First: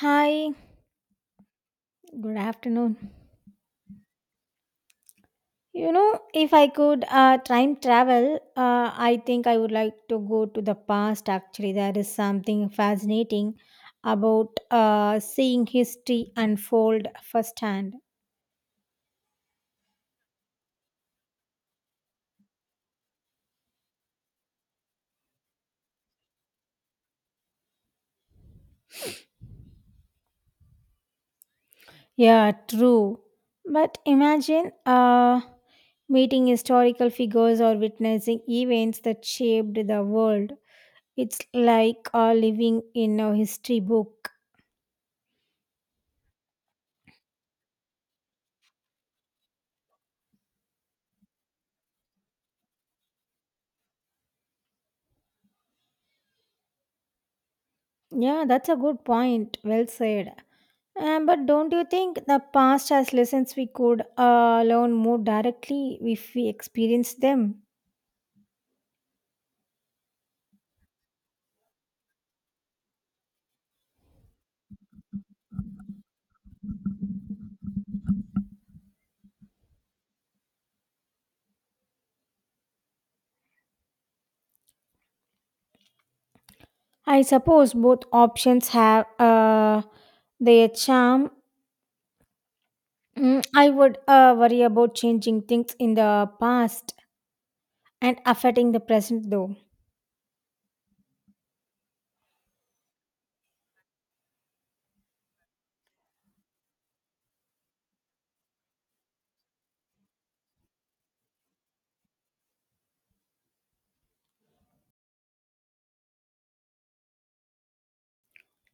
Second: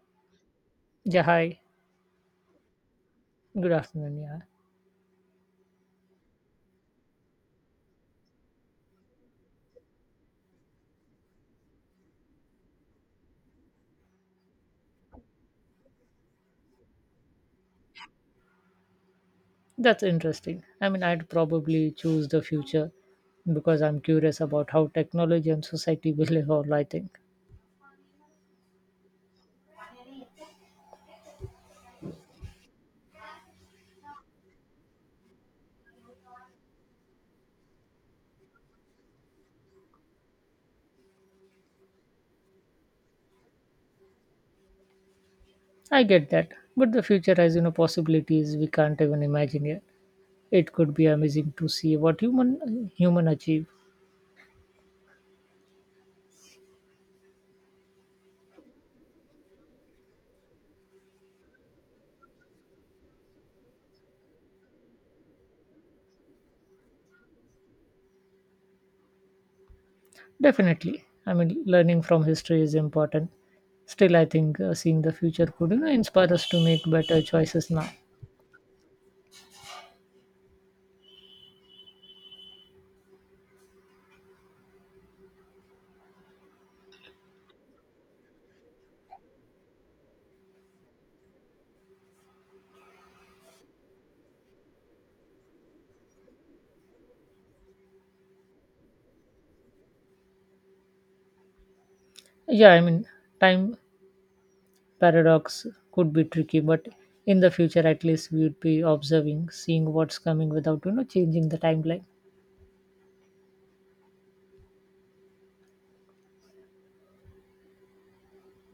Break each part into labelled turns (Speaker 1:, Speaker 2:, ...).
Speaker 1: Hi,
Speaker 2: Yeah, hi.
Speaker 1: good afternoon.
Speaker 2: Good afternoon. Yeah,
Speaker 1: If I could time travel, I think I would like to go to the past. Actually, there is something fascinating about seeing history unfold firsthand.
Speaker 2: that's interesting. I mean, I'd probably choose the future because I'm curious about how technology and society will evolve. I think
Speaker 1: Yeah, true. But imagine meeting historical figures or witnessing events that shaped the world. It's like living in a history book.
Speaker 2: I get that, but the future has possibilities we can't even imagine yet. It could be amazing to see what human achieve.
Speaker 1: Yeah, that's a good point. Well said. But don't you think the past has lessons we could learn more directly if we experience them?
Speaker 2: Definitely, I mean, learning from history is important. Still, I think seeing the future could inspire us to make better choices now.
Speaker 1: I suppose both options have their charm. Mm, I would worry about changing things in the past and affecting the present, though.
Speaker 2: Yeah, I mean, time paradox could be tricky, but in the future at least we would be observing, seeing what's coming without changing the timeline.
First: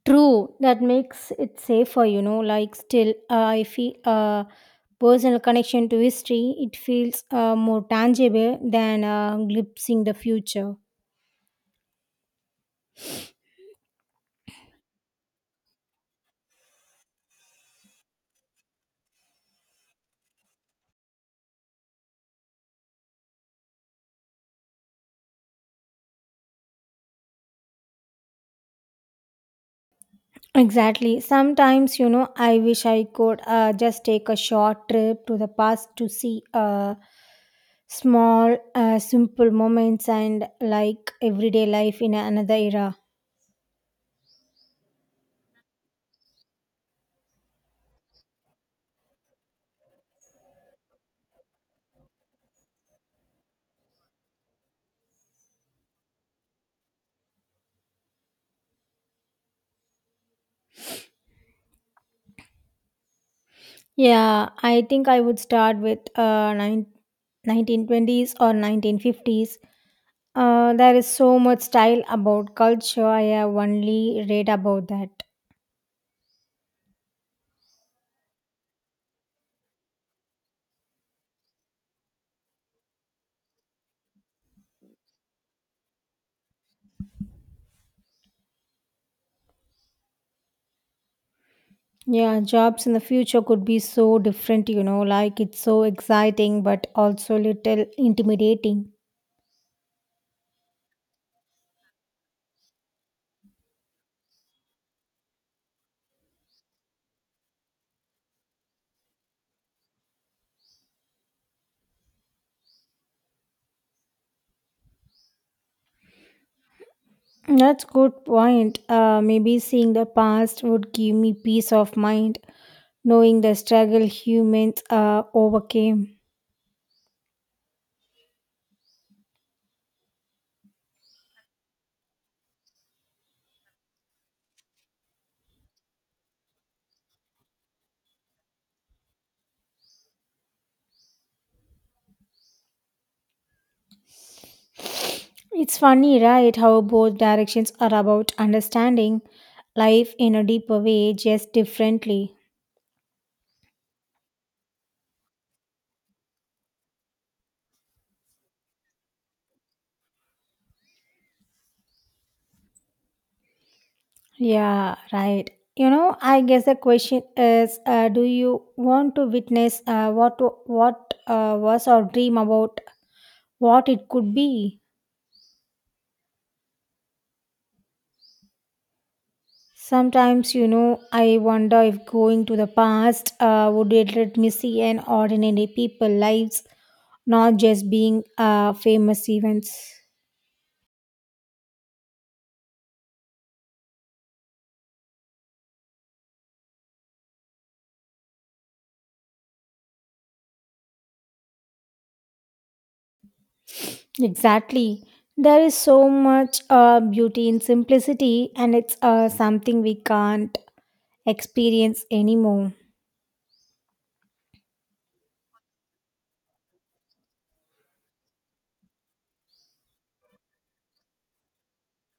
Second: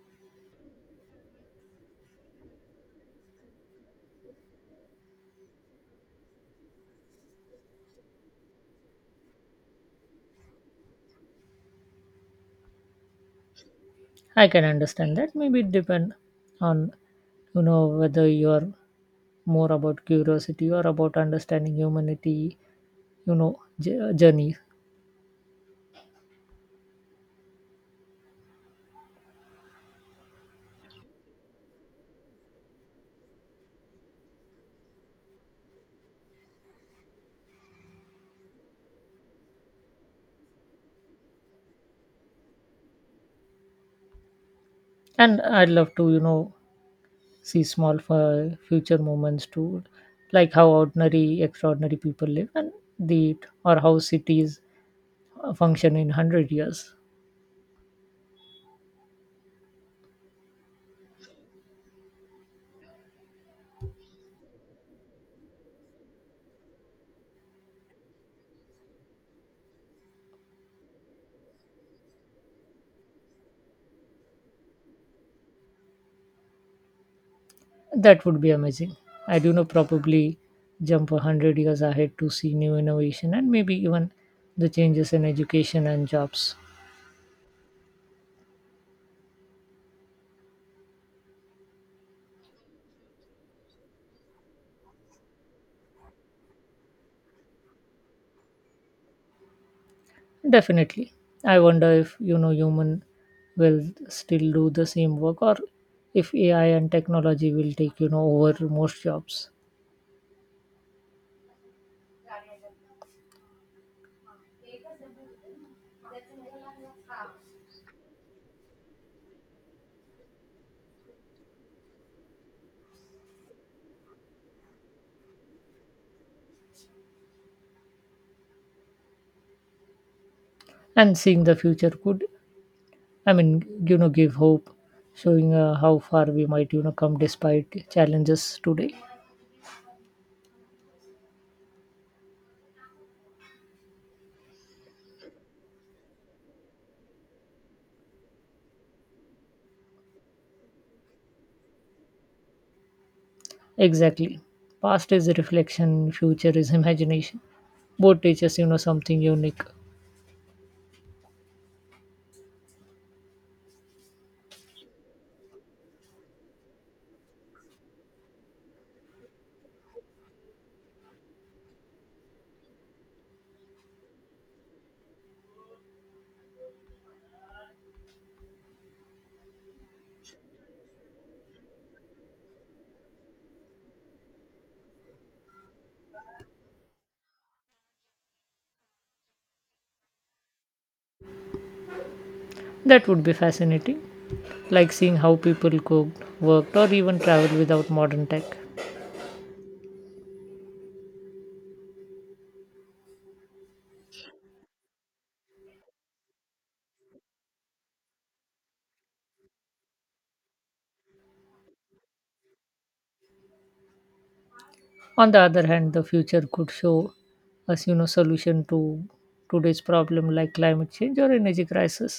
Speaker 1: True, that makes it safer, you know. Still, I feel personal connection to history. It feels more tangible than glimpsing the future.
Speaker 2: I can understand that. Maybe it depend on whether you're more about curiosity or about understanding humanity, you know journey.
Speaker 1: Exactly. Sometimes, you know, I wish I could just take a short trip to the past to see small, simple moments and like everyday life in another era.
Speaker 2: And I'd love to see small future moments too, like how ordinary extraordinary people live and the or how cities function in 100 years.
Speaker 1: Yeah, I think I would start with 1920s or 1950s. There is so much style about culture. I have only read about that.
Speaker 2: That would be amazing. I do know probably jump 100 years ahead to see new innovation and maybe even the changes in education and jobs.
Speaker 1: Yeah, jobs in the future could be so different, you know, like it's so exciting but also little intimidating.
Speaker 2: Definitely. I wonder if human will still do the same work, or if AI and technology will take over most jobs.
Speaker 1: That's good point. Maybe seeing the past would give me peace of mind, knowing the struggle humans overcame.
Speaker 2: And seeing the future could, I mean, give hope, showing how far we might come despite challenges today.
Speaker 1: It's funny, right, how both directions are about understanding life in a deeper way, just differently.
Speaker 2: Exactly. Past is reflection, future is imagination. Both teaches something unique.
Speaker 1: Yeah, right. You know, I guess the question is, do you want to witness what was or dream about what it could be? Sometimes, you know, I wonder if going to the past would it let me see an ordinary people lives, not just being famous events.
Speaker 2: That would be fascinating, like seeing how people cooked, worked, or even traveled without modern tech.
Speaker 1: Exactly. There is so much beauty in simplicity, and it's something we can't experience anymore.
Speaker 2: On the other hand, the future could show us solution to today's problem, like climate change or energy crisis.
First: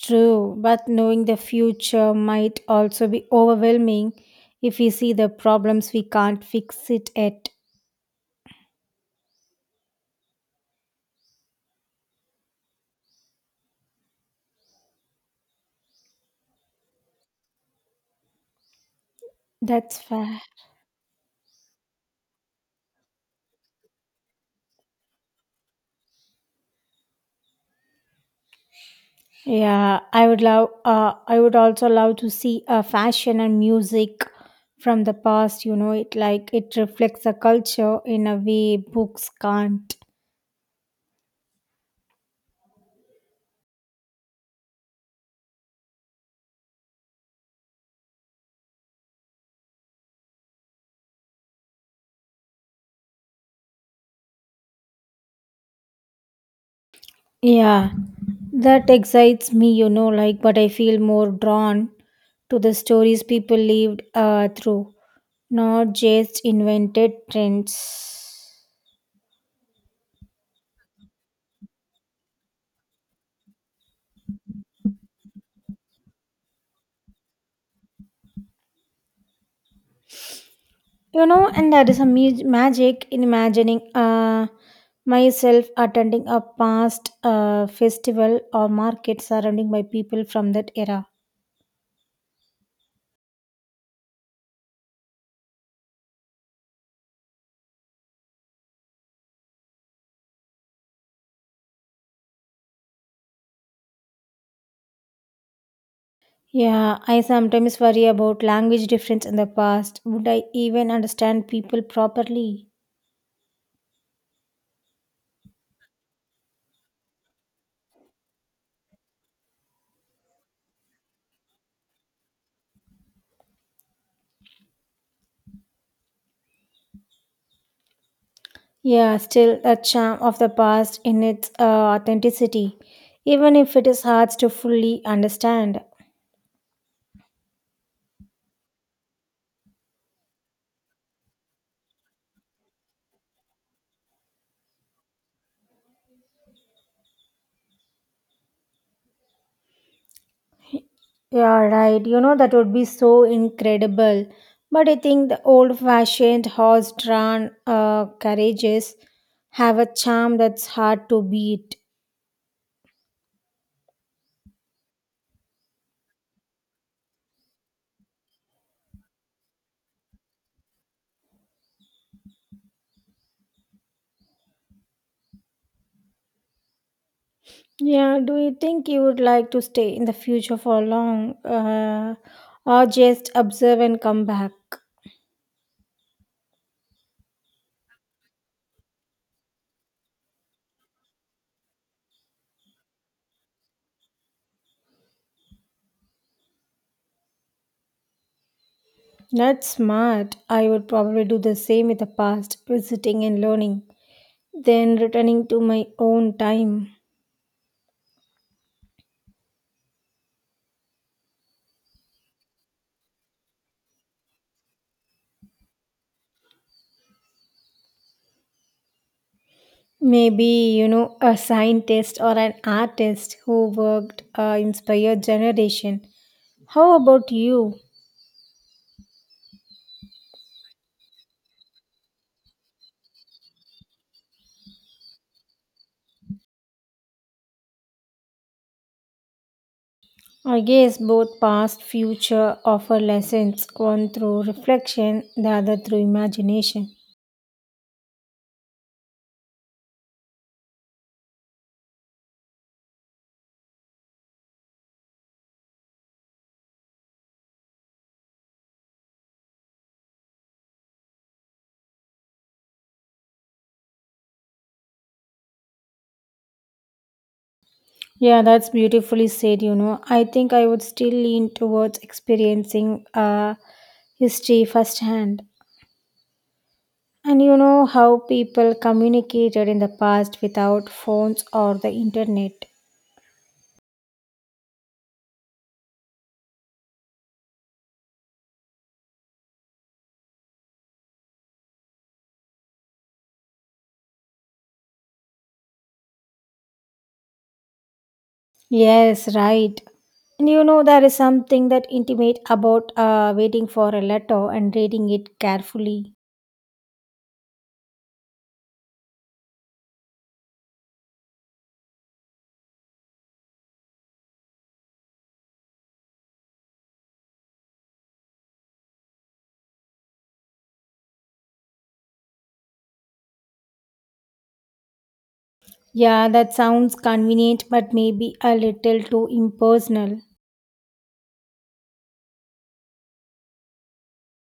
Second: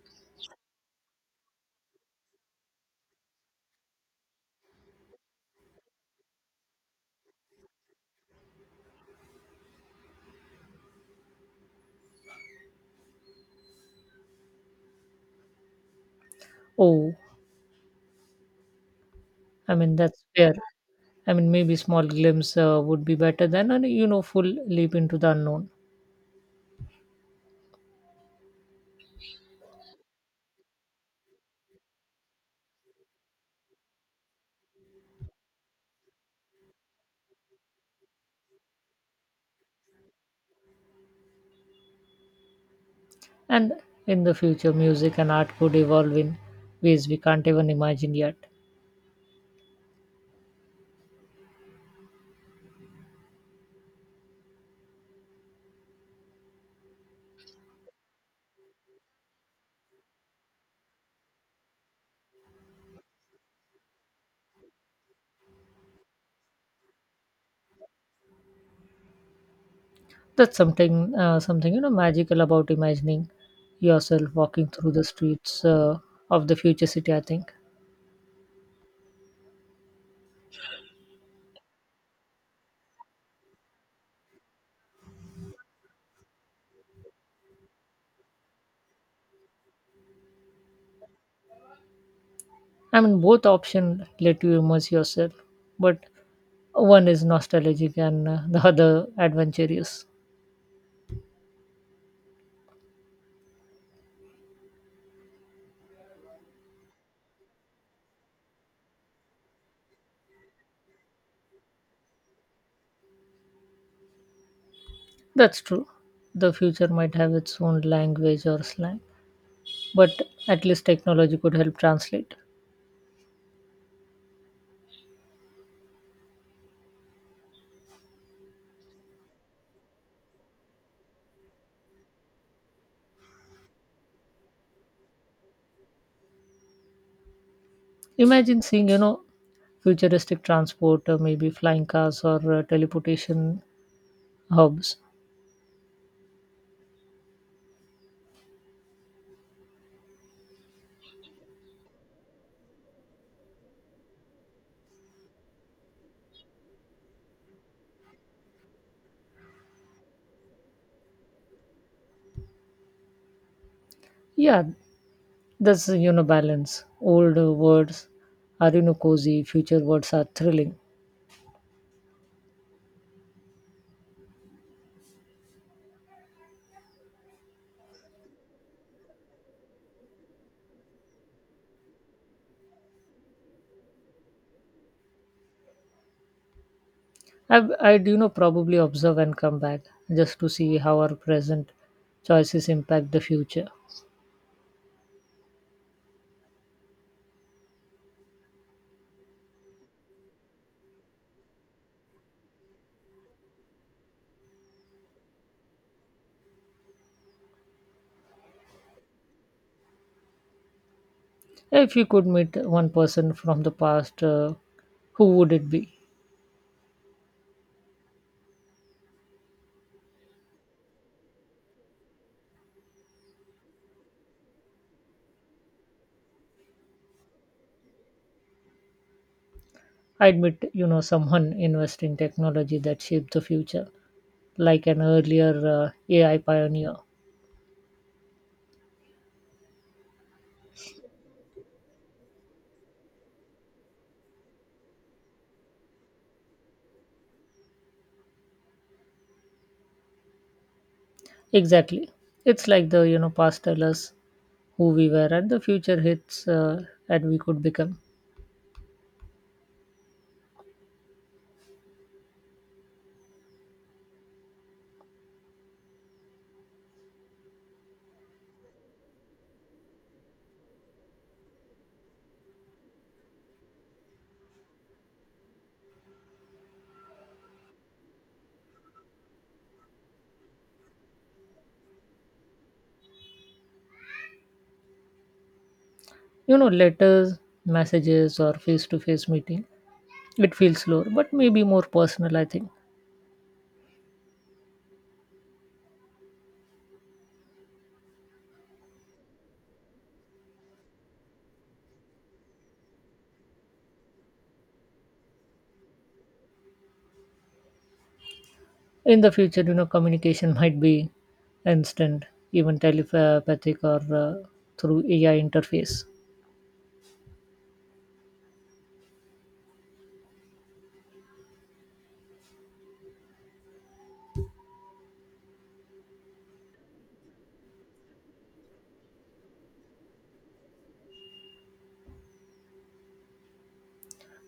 Speaker 1: True, but knowing the future might also be overwhelming if we see the problems we can't fix it at.
Speaker 2: Oh, I mean
Speaker 1: That's
Speaker 2: that's
Speaker 1: fair.
Speaker 2: fair. I mean maybe small glimpse would be better than a full leap into the unknown.
Speaker 1: Yeah, I would love. I would also love to see fashion and music from the past. You know, it like it reflects a culture in a way books can't.
Speaker 2: And in the future music and art could evolve in ways we can't even imagine yet.
Speaker 1: Yeah, that excites me. But I feel more drawn to the stories people lived through, not just invented trends.
Speaker 2: That's something, something, you know, magical about imagining yourself walking through the streets of the future city, I think.
Speaker 1: You know, and there is a magic in imagining myself attending a past festival or market surrounded by people from that era.
Speaker 2: I mean, both options let you immerse yourself, but one is nostalgic and the other adventurous.
Speaker 1: Yeah, I sometimes worry about language difference in the past. Would I even understand people properly?
Speaker 2: That's true. The future might have its own language or slang, but at least technology could help translate.
Speaker 1: Yeah, still a charm of the past in its authenticity, even if it is hard to fully understand.
Speaker 2: Imagine seeing futuristic transport, maybe flying cars or teleportation hubs.
Speaker 1: Yeah, right. You know, that would be so incredible. But I think the old fashioned horse drawn carriages have a charm that's hard to beat.
Speaker 2: Yeah, that's balance. Old words are cozy. Future words are thrilling.
Speaker 1: Yeah, do you think you would like to stay in the future for long, or just observe and come back?
Speaker 2: I probably observe and come back just to see how our present choices impact the future.
Speaker 1: That's smart. I would probably do the same with the past, visiting and learning, then returning to my own time.
Speaker 2: If you could meet one person from the past, who would it be?
Speaker 1: Maybe, you know, a scientist or an artist who worked inspired generation. How about you?
Speaker 2: I'd meet someone investing in technology that shaped the future, like an earlier AI pioneer.
Speaker 1: I guess both past future offer lessons, one through reflection, the other through imagination.
Speaker 2: Exactly. It's like the past tell us who we were, and the future hits and we could become.
Speaker 1: Yeah, that's beautifully said, you know. I think I would still lean towards experiencing history firsthand. And you know how people communicated in the past without phones or the internet.
Speaker 2: You know letters messages, or face to face meeting. It feels slower but maybe more personal, I think.
Speaker 1: Yes, right. And you know, there is something that intimate about waiting for a letter and reading it carefully.
Speaker 2: In the future, communication might be instant, even telepathic, or through AI interface.
Speaker 1: Yeah, that sounds convenient, but maybe a little too impersonal.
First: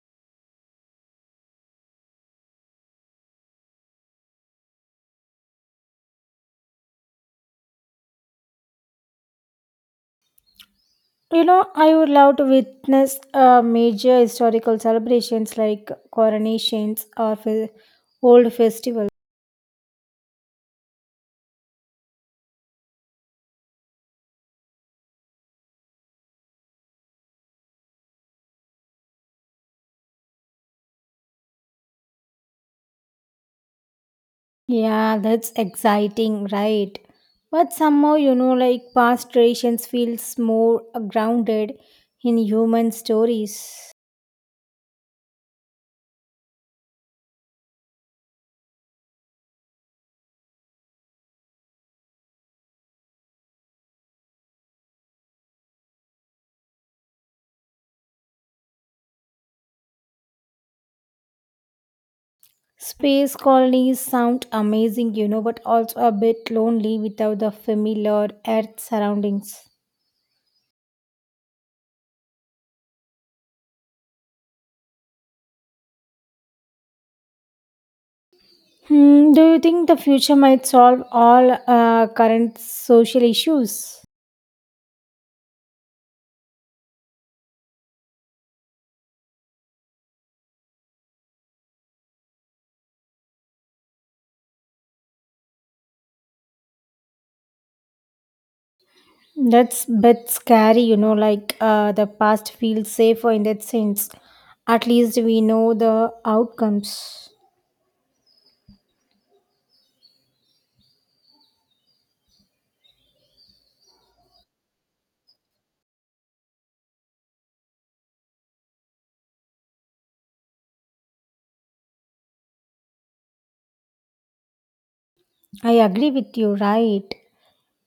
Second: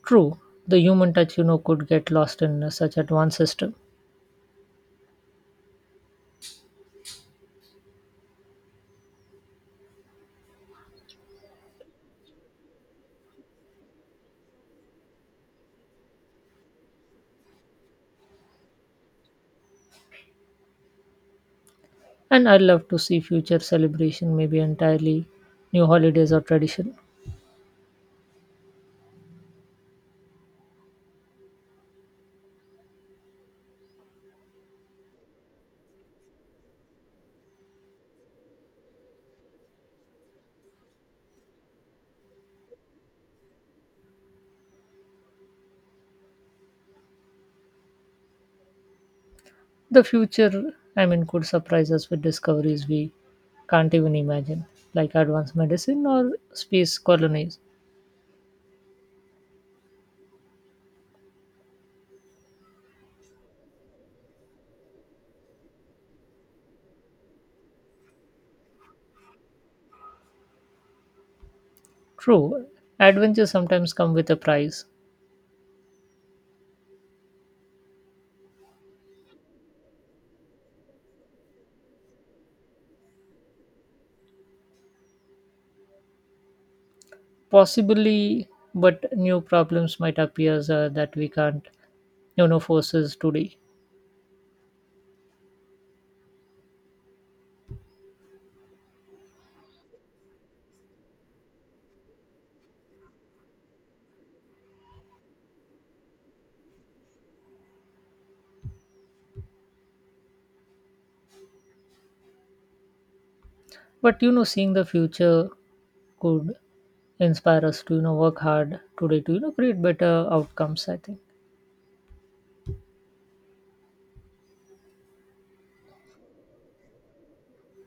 Speaker 2: True, the human touch could get lost in such advanced system.
Speaker 1: You know, I would love to witness major historical celebrations like coronations or old festivals.
Speaker 2: And I'd love to see future celebration, maybe entirely new holidays or tradition.
Speaker 1: Yeah, that's exciting, right? But somehow, you know, like past traditions feels more grounded in human stories.
Speaker 2: The future, I mean, could surprise us with discoveries we can't even imagine, like advanced medicine or space colonies.
Speaker 1: Space colonies sound amazing, you know, but also a bit lonely without the familiar Earth surroundings.
Speaker 2: True, adventures sometimes come with a price.
Speaker 1: Hmm, do you think the future might solve all current social issues?
Speaker 2: Possibly, but new problems might appear that we can't forces today.
Speaker 1: That's bit scary, you know, the past feels safer in that sense. At least we know the outcomes.
Speaker 2: But seeing the future could inspire us to work hard today to create better outcomes, I think.
Speaker 1: I agree with you, right?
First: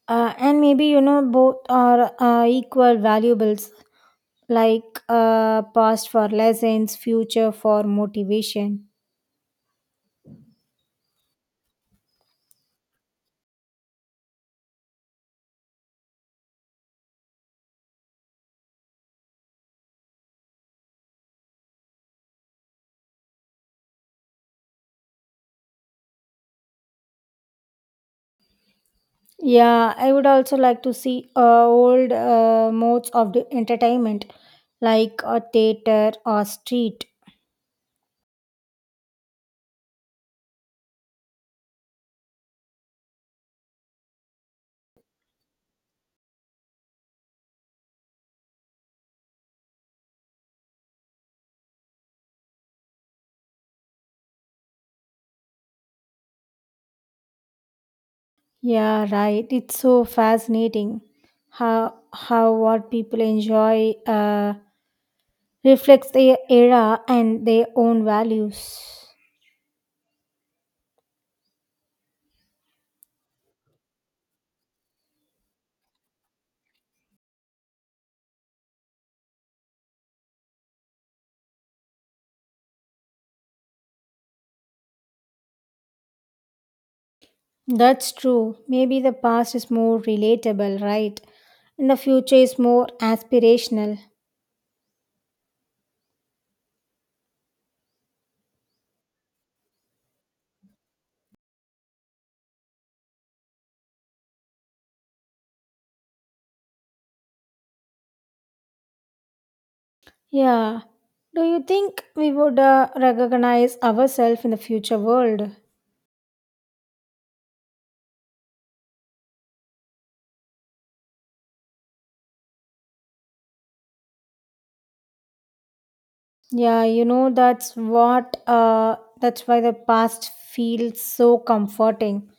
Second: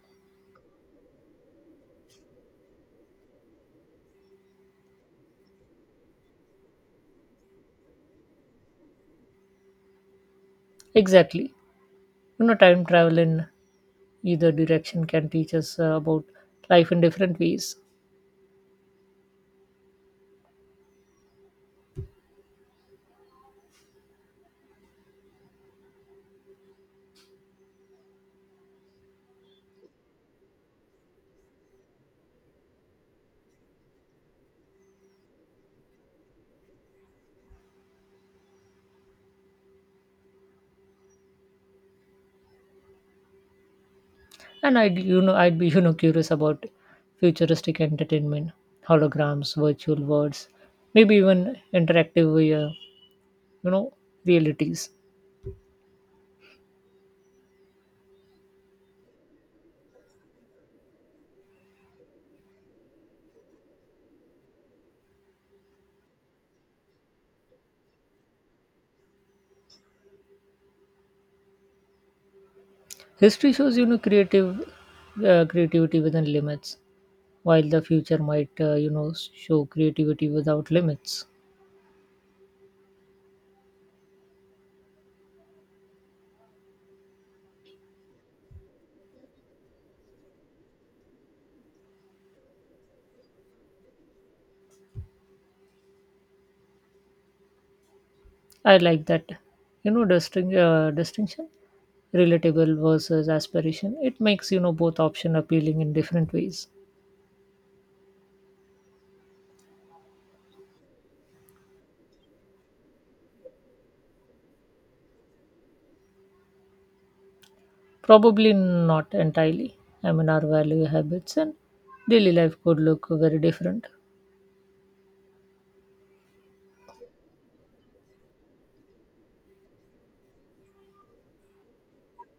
Speaker 1: And maybe you know both are equal valuables, past for lessons, future for motivation.
Speaker 2: Exactly. Time travel in either direction can teach us about life in different ways.
Speaker 1: Yeah, I would also like to see old modes of the entertainment, like a theater or street.
Speaker 2: And I'd be curious about futuristic entertainment, holograms, virtual worlds, maybe even interactive, uh, you know realities.
Speaker 1: Yeah, right, it's so fascinating how what people enjoy reflects their era and their own values.
Speaker 2: History shows creative creativity within limits, while the future might, show creativity without limits.
Speaker 1: That's true. Maybe the past is more relatable, right? And the future is more aspirational.
Speaker 2: I like that. Distinction, relatable versus aspiration. It makes both option appealing in different ways.
Speaker 1: Yeah. Do you think we would recognize ourselves in the future world?
Speaker 2: Probably not entirely. I mean, our value habits and daily life could look very different.
Speaker 1: Yeah, you know that's what that's why the past feels so comforting.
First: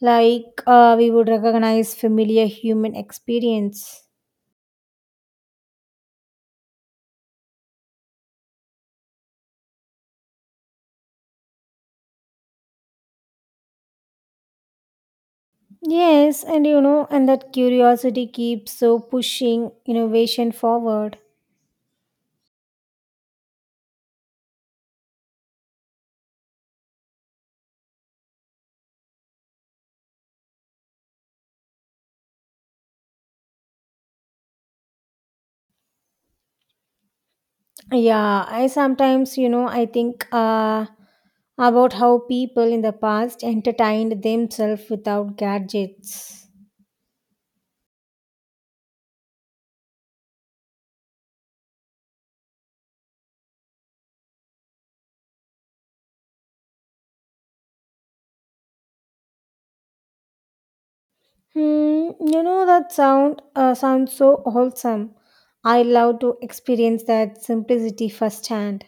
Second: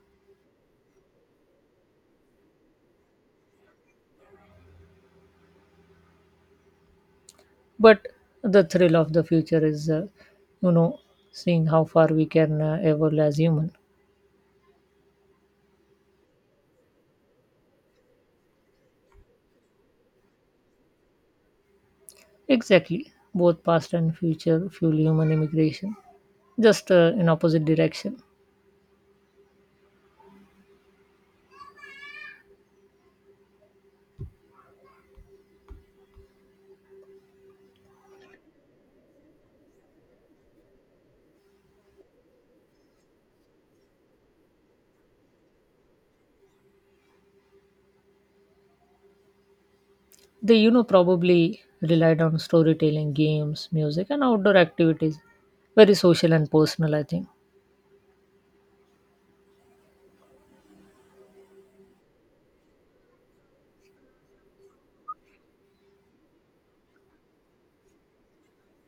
Speaker 1: We would recognize familiar human experience.
Speaker 2: But the thrill of the future is, you know, seeing how far we can evolve as human.
Speaker 1: Yes, and you know, and that curiosity keeps so pushing innovation forward.
Speaker 2: Exactly. Both past and future fuel human immigration, just in opposite direction.
Speaker 1: Yeah, I sometimes, you know, I think about how people in the past entertained themselves without gadgets.
Speaker 2: They probably relied on storytelling, games, music, and outdoor activities. Very social and personal, I think.
Speaker 1: Hmm, you know that sounds so wholesome. I love to experience that simplicity firsthand.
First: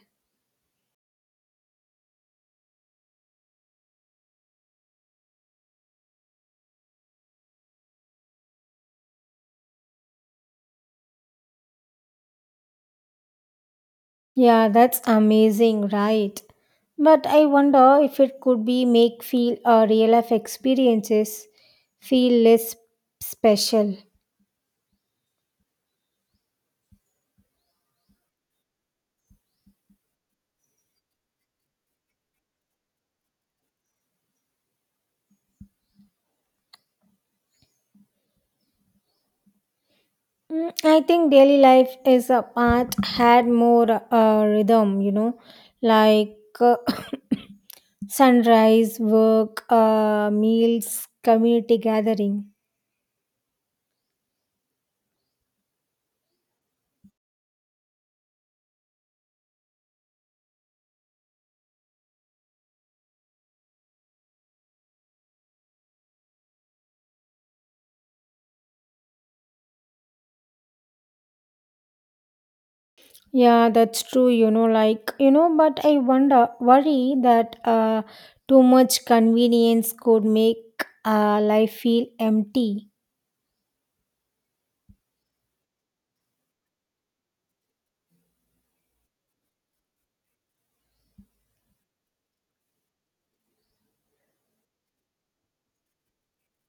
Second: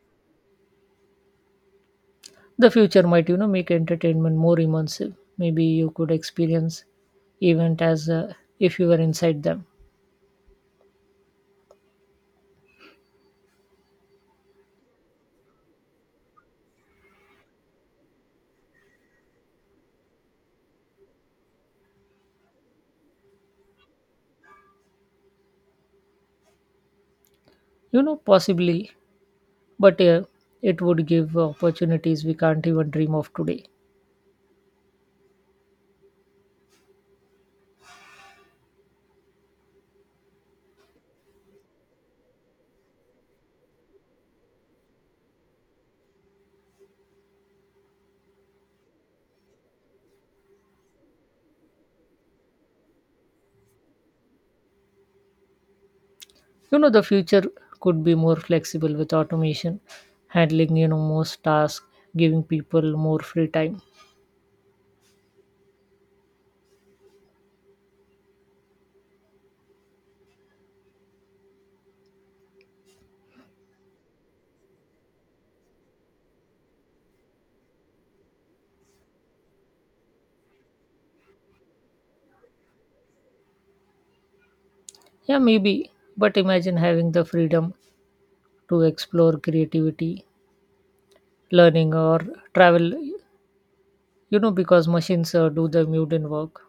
Speaker 2: The future might make entertainment more immersive. Maybe you could experience event as if you were inside them.
Speaker 1: Yeah, that's amazing, right? But I wonder if it could be make feel real life experiences feel less special.
Speaker 2: You know, possibly, but it would give opportunities we can't even dream of today.
Speaker 1: Mm, I think daily life is a part had more rhythm, you know, like uh, sunrise, work, meals, community gathering.
Speaker 2: You know, the future could be more flexible with automation, handling most tasks, giving people more free time.
Speaker 1: Yeah, that's true, you know, like, you know, but I wonder, worry that too much convenience could make life feel empty.
Speaker 2: Yeah, maybe. But imagine having the freedom to explore creativity, learning, or travel because machines do the mundane work.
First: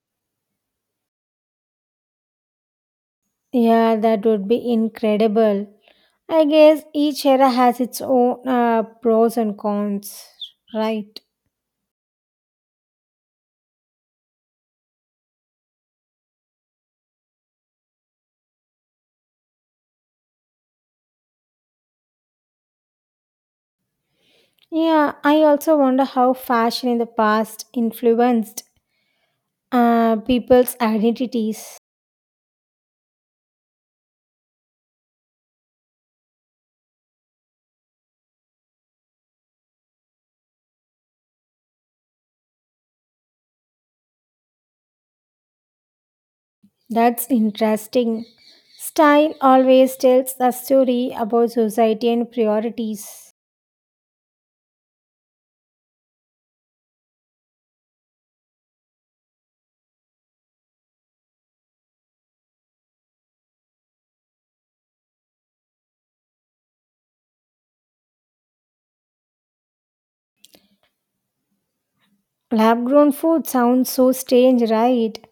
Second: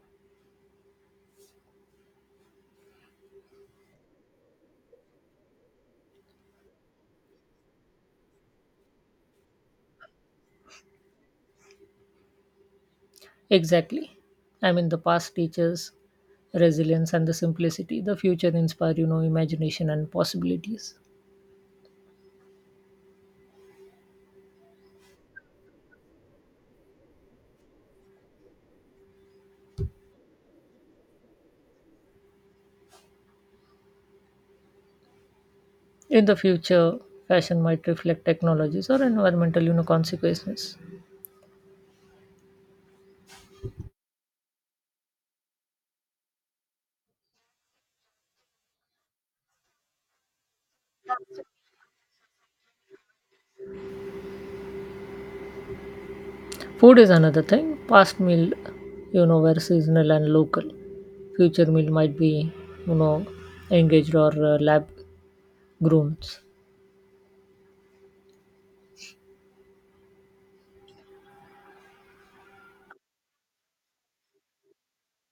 Speaker 1: Yeah, that would be incredible. I guess each era has its own pros and cons, right?
Speaker 2: Exactly. I mean, the past teaches resilience and the simplicity. The future inspire, imagination and possibilities.
Speaker 1: Yeah, I also wonder how fashion in the past influenced people's identities.
Speaker 2: In the future, fashion might reflect technologies or environmental consequences.
Speaker 1: That's interesting. Style always tells a story about society and priorities.
Speaker 2: Food is another thing. Past meal, were seasonal and local. Future meal might be, you know, engaged or lab grooms.
Speaker 1: Lab grown food sounds so strange, right?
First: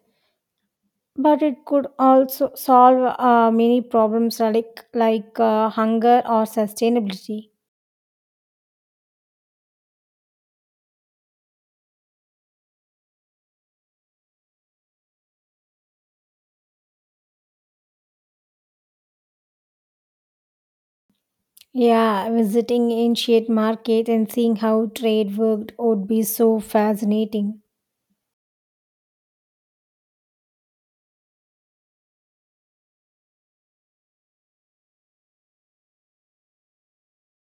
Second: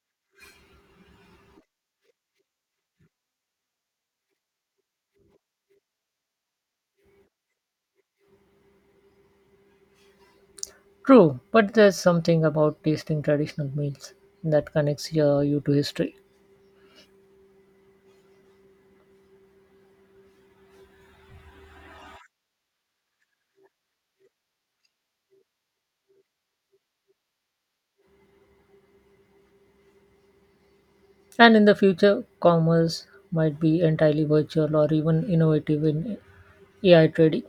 Speaker 1: But it could also solve many problems like hunger or sustainability.
Speaker 2: True, but there's something about tasting traditional meals that connects you to history.
Speaker 1: Yeah, visiting ancient market and seeing how trade worked would be so fascinating.
Speaker 2: And in the future, commerce might be entirely virtual or even innovative in AI trading.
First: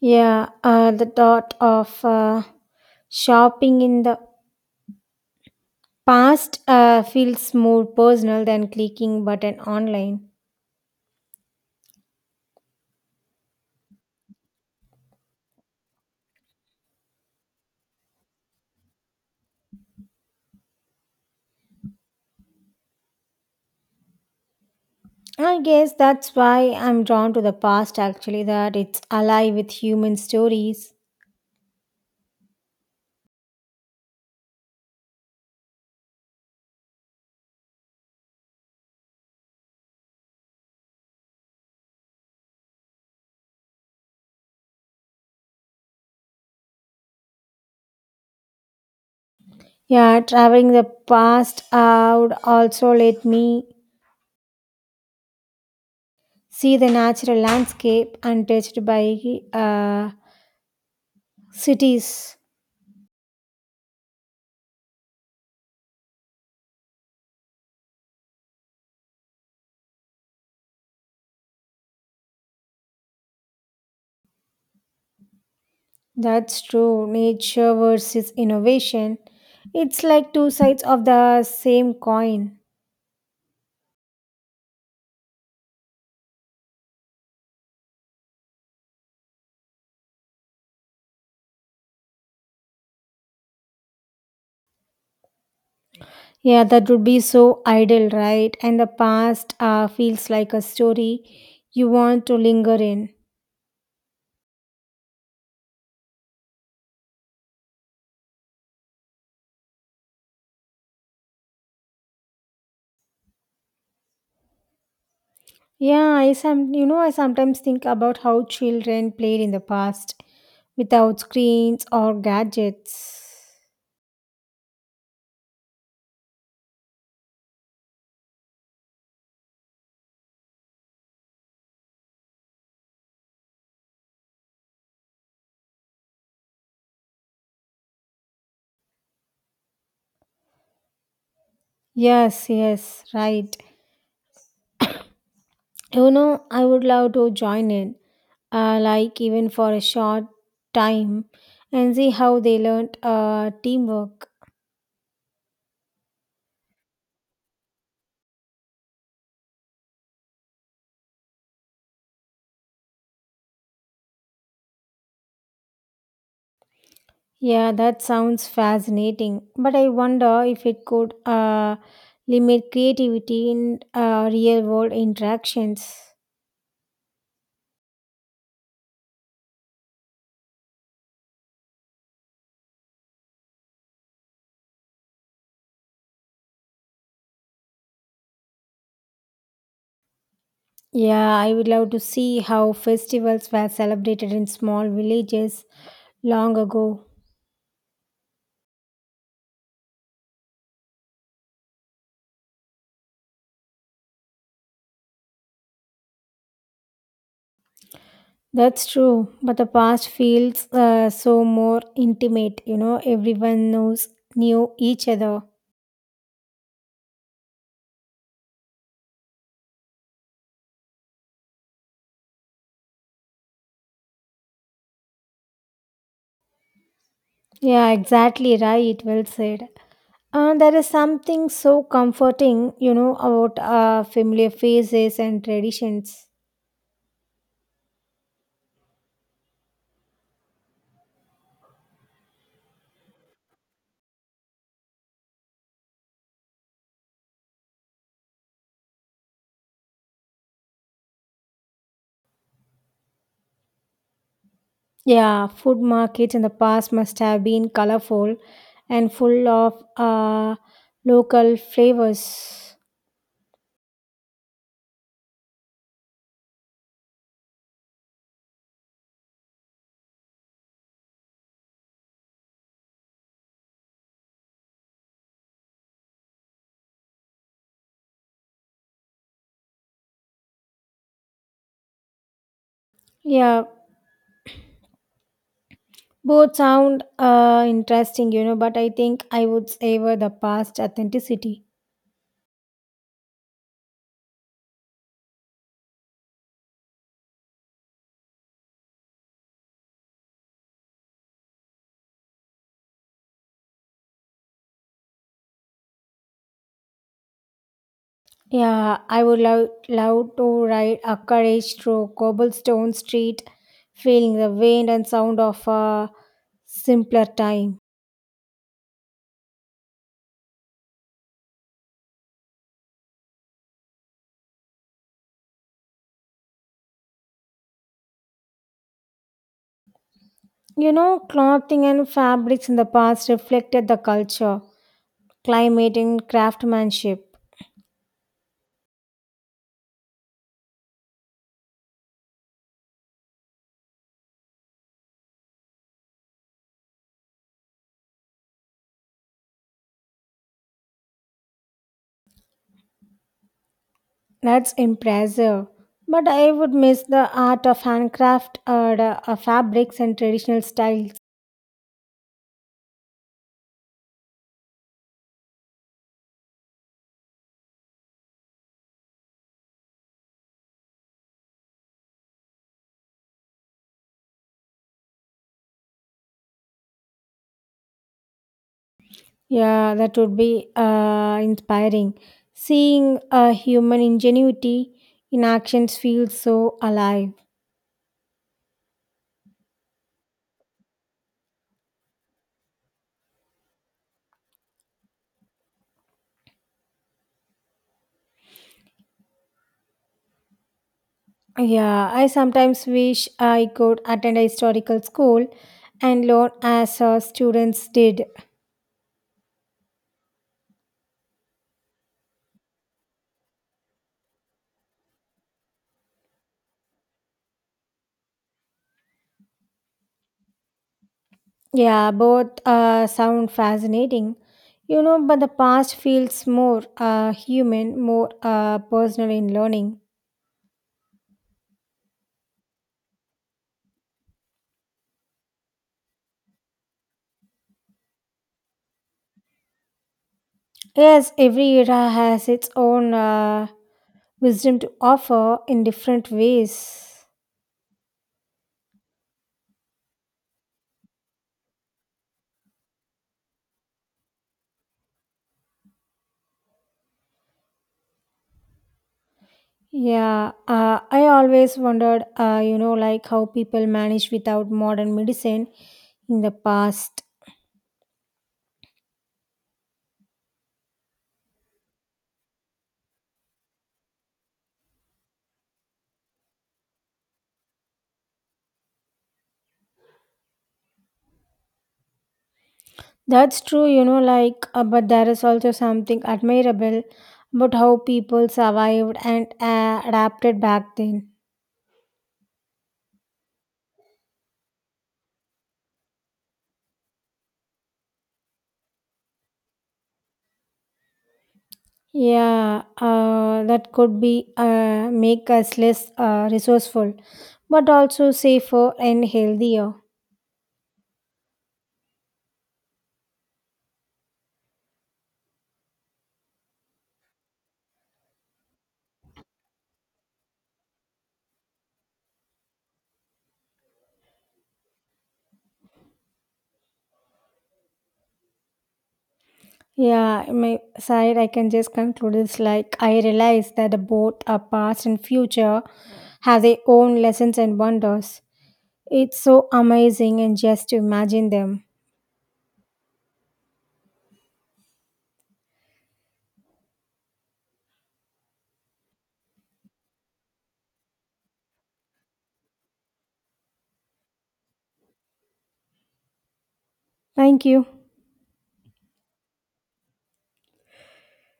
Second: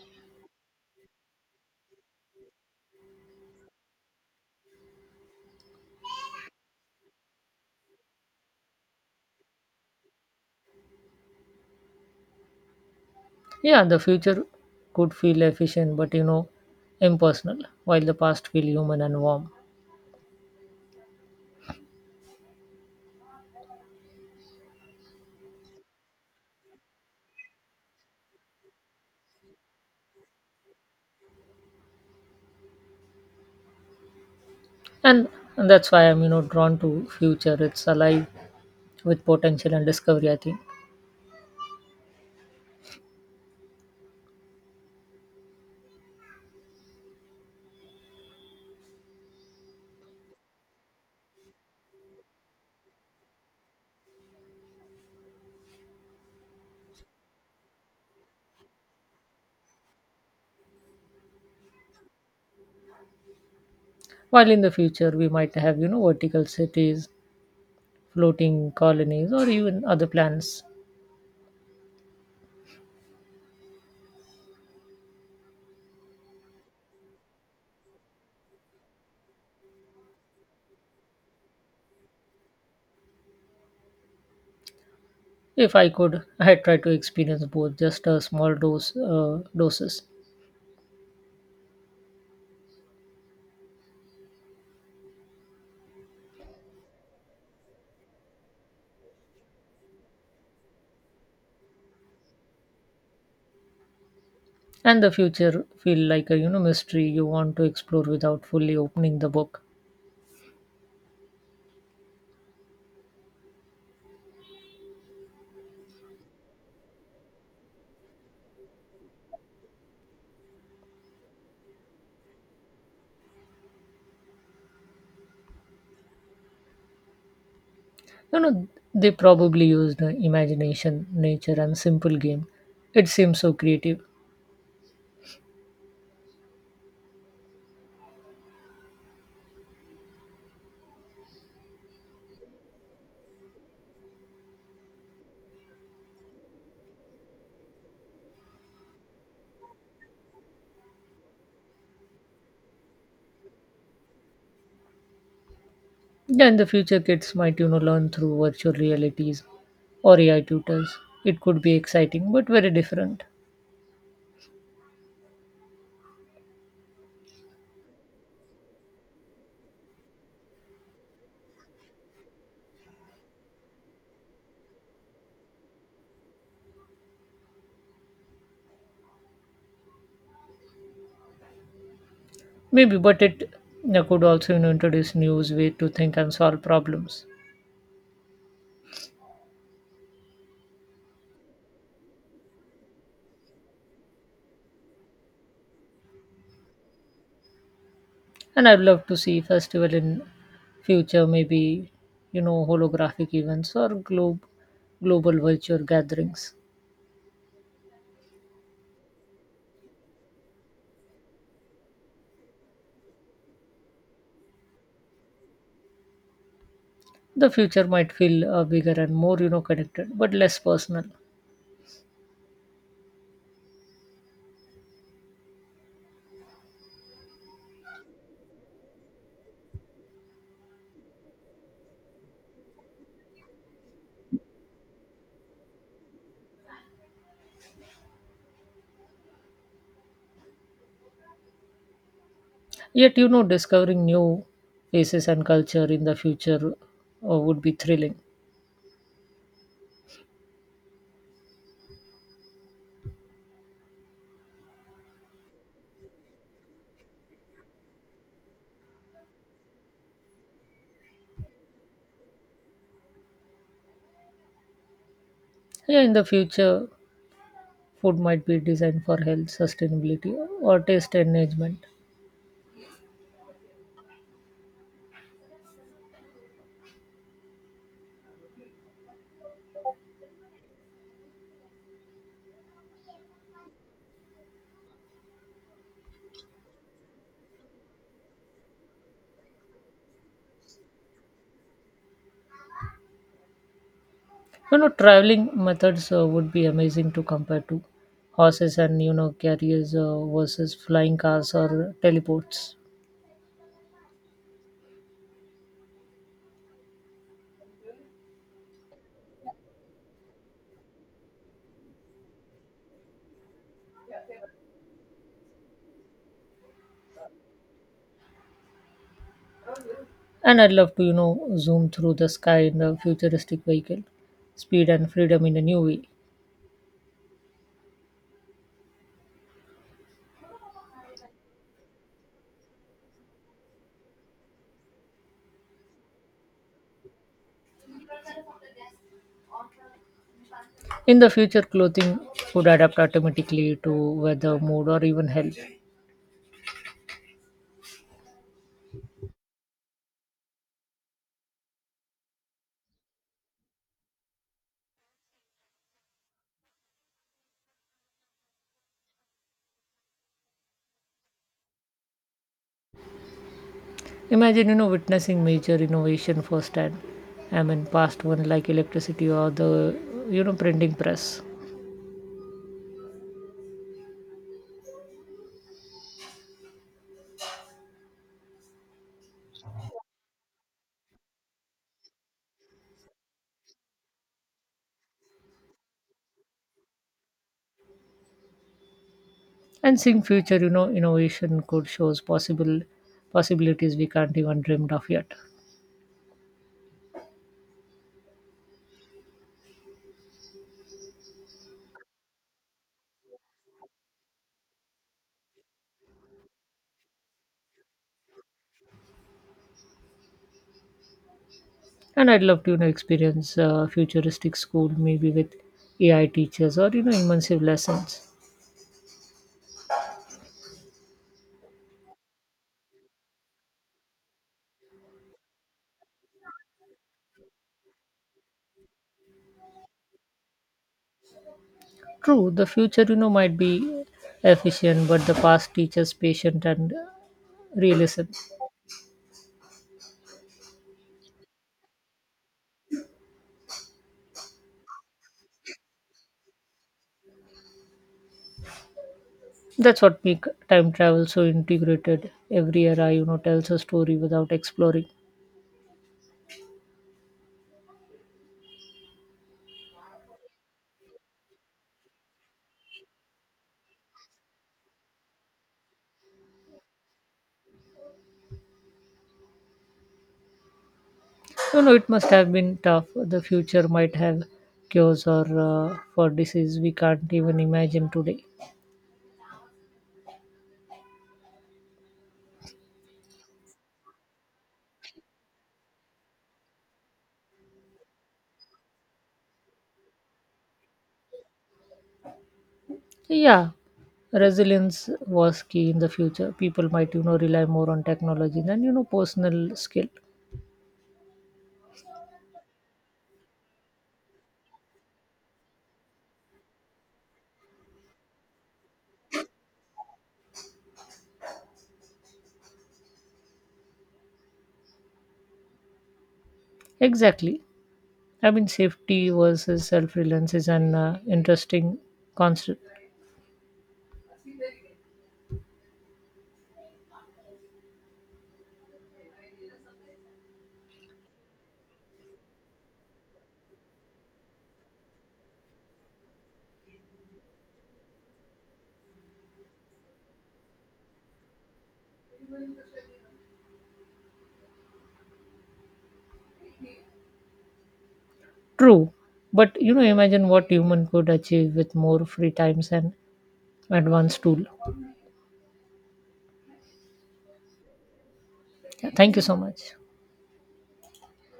Speaker 1: Yeah, the thought of shopping in the past feels more personal than clicking button online.
Speaker 2: Yeah, the future could feel efficient, but impersonal, while the past feel human and warm.
Speaker 1: I guess that's why I'm drawn to the past actually, that it's alive with human stories.
Speaker 2: And, and that's why I'm drawn to future. It's alive with potential and discovery, I think.
Speaker 1: Yeah, traveling the past would also let me see the natural landscape untouched by uh, cities.
Speaker 2: While in the future we might have vertical cities, floating colonies, or even other planets.
Speaker 1: That's true. Nature versus innovation. It's like two sides of the same coin.
Speaker 2: If I could, I would try to experience both, just a small doses,
Speaker 1: Yeah, that would be so idle, right? And the past feels like a story you want to linger in.
Speaker 2: and the future feel like a mystery you want to explore without fully opening the book.
Speaker 1: Yeah, I sometimes think about how children played in the past without screens or gadgets.
Speaker 2: You know, they probably used imagination, nature, and simple game. It seems so creative.
Speaker 1: Yes, yes, right. You know, I would love to join in, like even for a short time, and see how they learned teamwork.
Speaker 2: Yeah, in the future, kids might learn through virtual realities or AI tutors. It could be exciting, but very different.
Speaker 1: Yeah, that sounds fascinating. But I wonder if it could limit creativity in real world interactions.
Speaker 2: Maybe, but it could also introduce new way to think and solve problems.
Speaker 1: Yeah, I would love to see how festivals were celebrated in small villages long ago.
Speaker 2: And I'd love to see festival in future, maybe holographic events or globe global virtual gatherings.
Speaker 1: That's true, but the past feels so more intimate, you know, everyone knows knew each other.
Speaker 2: The future might feel bigger and more connected, but less personal.
Speaker 1: Yeah, exactly right. Well said. There is something so comforting, you know, about familiar faces and traditions.
Speaker 2: Yet discovering new faces and culture in the future would be thrilling.
Speaker 1: Yeah, food markets in the past must have been colorful and full of local flavors.
Speaker 2: Yeah, in the future, food might be designed for health, sustainability, or taste enhancement.
Speaker 1: Yeah, both sound interesting, you know, but I think I would savor the past authenticity.
Speaker 2: You know, traveling methods would be amazing to compare to horses and carriers versus flying cars or teleports.
Speaker 1: Yeah, I would love, love to ride a carriage through cobblestone street, feeling the wind and sound of a simpler time.
Speaker 2: And I'd love to zoom through the sky in a futuristic vehicle, speed and freedom in a new way.
Speaker 1: You know, clothing and fabrics in the past reflected the culture, climate, and craftsmanship.
Speaker 2: In the future, clothing would adapt automatically to weather, mood, or even health.
Speaker 1: That's impressive. But I would miss the art of handcraft or the fabrics and traditional styles.
Speaker 2: Imagine witnessing major innovation firsthand. I mean, past one like electricity or the printing press.
Speaker 1: Yeah, that would be inspiring. Seeing a human ingenuity in actions feels so alive.
Speaker 2: And seeing future innovation could shows possible possibilities we can't even dreamed of yet.
Speaker 1: Yeah, I sometimes wish I could attend a historical school and learn as students did.
Speaker 2: And I'd love to experience futuristic school, maybe with AI teachers or immersive lessons.
Speaker 1: Yeah, both sound fascinating. You know, but the past feels more uh, human, more personal in learning.
Speaker 2: True, the future might be efficient, but the past teaches patient and realism.
Speaker 1: Yes, every era has its own wisdom to offer in different ways.
Speaker 2: That's what make time travel so integrated. Every era tells a story without exploring.
Speaker 1: Yeah, I always wondered, you know, like how people managed without modern medicine in the past.
Speaker 2: You know, it must have been tough. The future might have cures or for disease we can't even imagine today.
Speaker 1: That's true, you know, but there is also something admirable about how people survived and adapted back then.
Speaker 2: Yeah, resilience was key in the future. People might rely more on technology than personal skill.
Speaker 1: Yeah, that could be make us less resourceful, but also safer and healthier.
Speaker 2: Exactly. I mean, safety versus self-reliance is an interesting concept.
Speaker 1: Yeah, my side, I can just conclude this, like I realize that both our past and future have their own lessons and wonders. It's so amazing and just to imagine them.
Speaker 2: True, but imagine what human could achieve with more free times and advanced tool.
Speaker 1: Thank you.
Speaker 2: Yeah, thank you so much.